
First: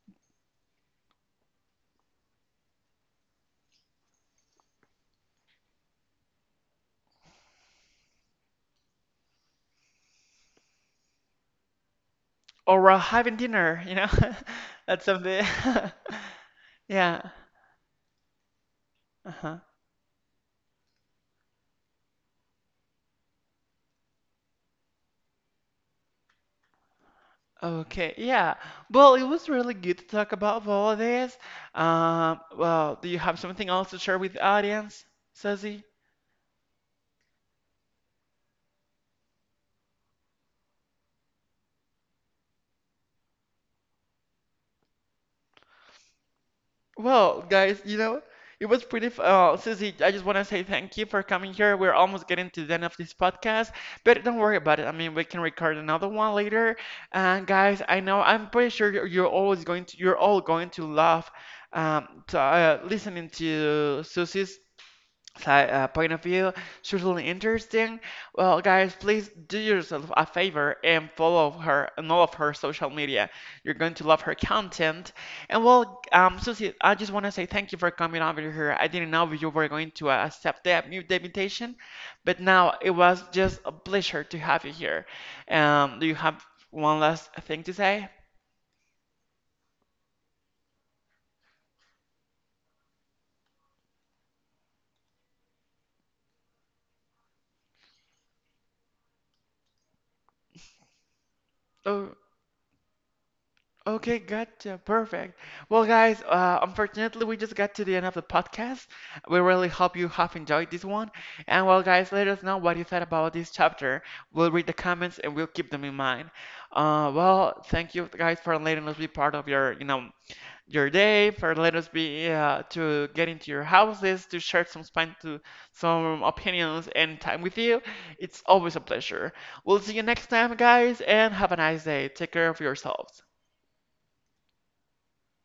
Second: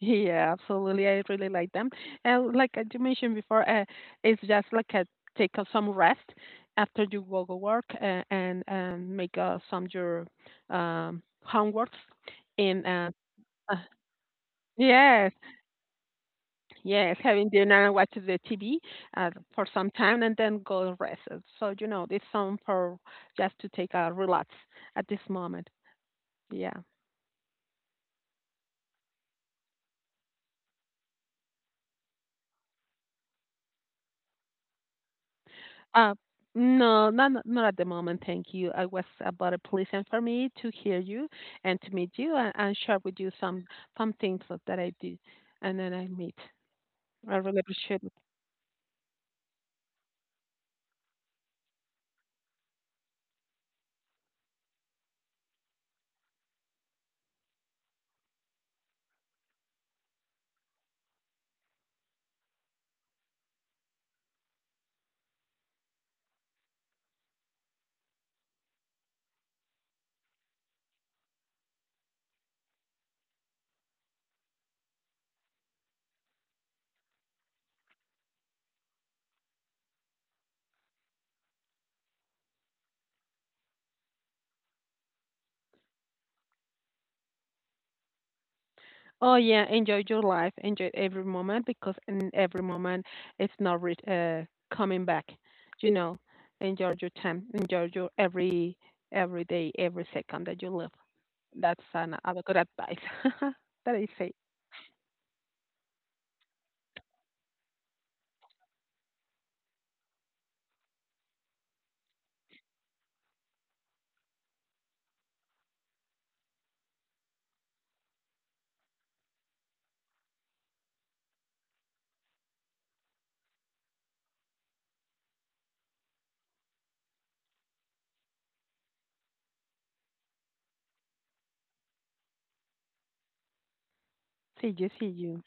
B: Yeah, absolutely. I really like them. And like I you mentioned before, it's just like a take a, some rest after you go to work and make some your homeworks in
A: Or having
B: uh,
A: dinner. That's
B: yes.
A: something.
B: Yes,
A: Yeah.
B: having dinner and watch the TV
A: Uh-huh.
B: for some time and then go rest. So, you know, it's some for just to take a relax at this moment. Yeah.
A: Okay, yeah. Well, it was really good to talk about all of this. Well, do you have something else to share with the audience, Susie?
B: Uh, no, not at the moment. Thank you. I was about a pleasure for me to hear you and to meet you, and share with you some things that I do and then I meet. I
A: Well,
B: really
A: guys, you
B: appreciate it.
A: know, it was pretty. F Susie, I just want to say thank you for coming here. We're almost getting to the end of this podcast, but don't worry about it. I mean, we can record another one later. And guys, I'm pretty sure you're all going to love listening to Susie's point of view. Certainly interesting. Well, guys, please do yourself a favor and follow her on all of her social media. You're going to love her content. And well, Susie, I just want to say thank you for coming over here. I didn't know you were going to accept the invitation, but now it was just a pleasure to have you here. Do you have one last thing to say?
B: Oh yeah, enjoy your life, enjoy every moment because in every moment it's not re- coming back. You know, enjoy your time, enjoy your every day, every second that you live. That's
A: Oh.
B: an a good advice. that I
A: Okay,
B: say.
A: gotcha. Perfect. Well, guys, unfortunately, we just got to the end of the podcast. We really hope you have enjoyed this one. And, well, guys, let us know what you thought about this chapter. We'll read the comments and we'll keep them in mind. Well, thank you guys for letting us be part of your day, for letting us be to get into your houses, to share some spine to some opinions and time with you. It's always a pleasure. We'll see you next time, guys, and have a nice day. Take care of yourselves.
B: See you, see you.